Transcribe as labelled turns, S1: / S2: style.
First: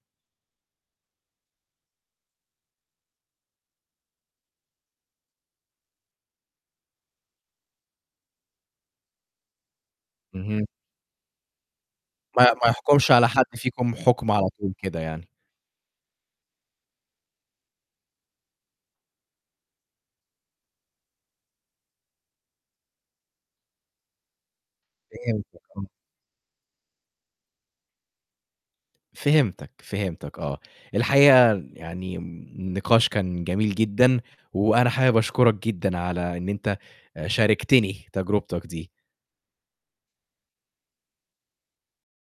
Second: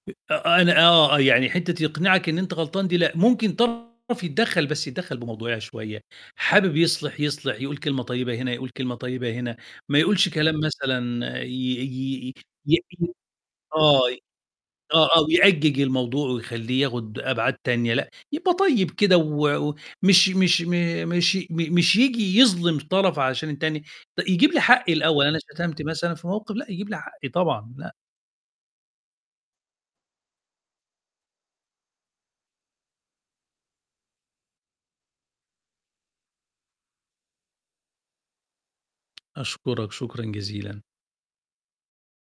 S1: أ آه، أنا آه، يعني حِتّه يقنعك إن أنت غلطان دي لأ، ممكن طرف يدّخل بس يدّخل بموضوعيَه شوية، حابب يصلِح، يصلِح يقول كلمة طيبة هنا يقول كلمة طيبة هنا، ما يقولش كلام
S2: اهم.
S1: مثلًا ي ي
S2: ما ما
S1: ي
S2: يحكمش
S1: ي
S2: على حد فيكم
S1: آه، آه،
S2: بحكم على طول كده
S1: آه، أو
S2: يعني.
S1: يِأجّج الموضوع ويخليه ياخد أبعاد تانية لأ، يبقى طيب كده و و مش مش م مش م مش ييجي يظلم طرف عشان التاني، يجيب لي حقي الأول أنا
S2: فهمتك،
S1: شتمت
S2: آه.
S1: مثلًا في الموقف، لأ، يجِيب لي حقي طبعًا، لأ.
S2: فهمتك، فهمتك آه، الحقيقة يعني النقاش كان جميل جدًا، وأنا حابب أشكرك جدًا على إن أنت شاركتني تجربتك دي.
S1: أشكرك شكرًا جزيلا.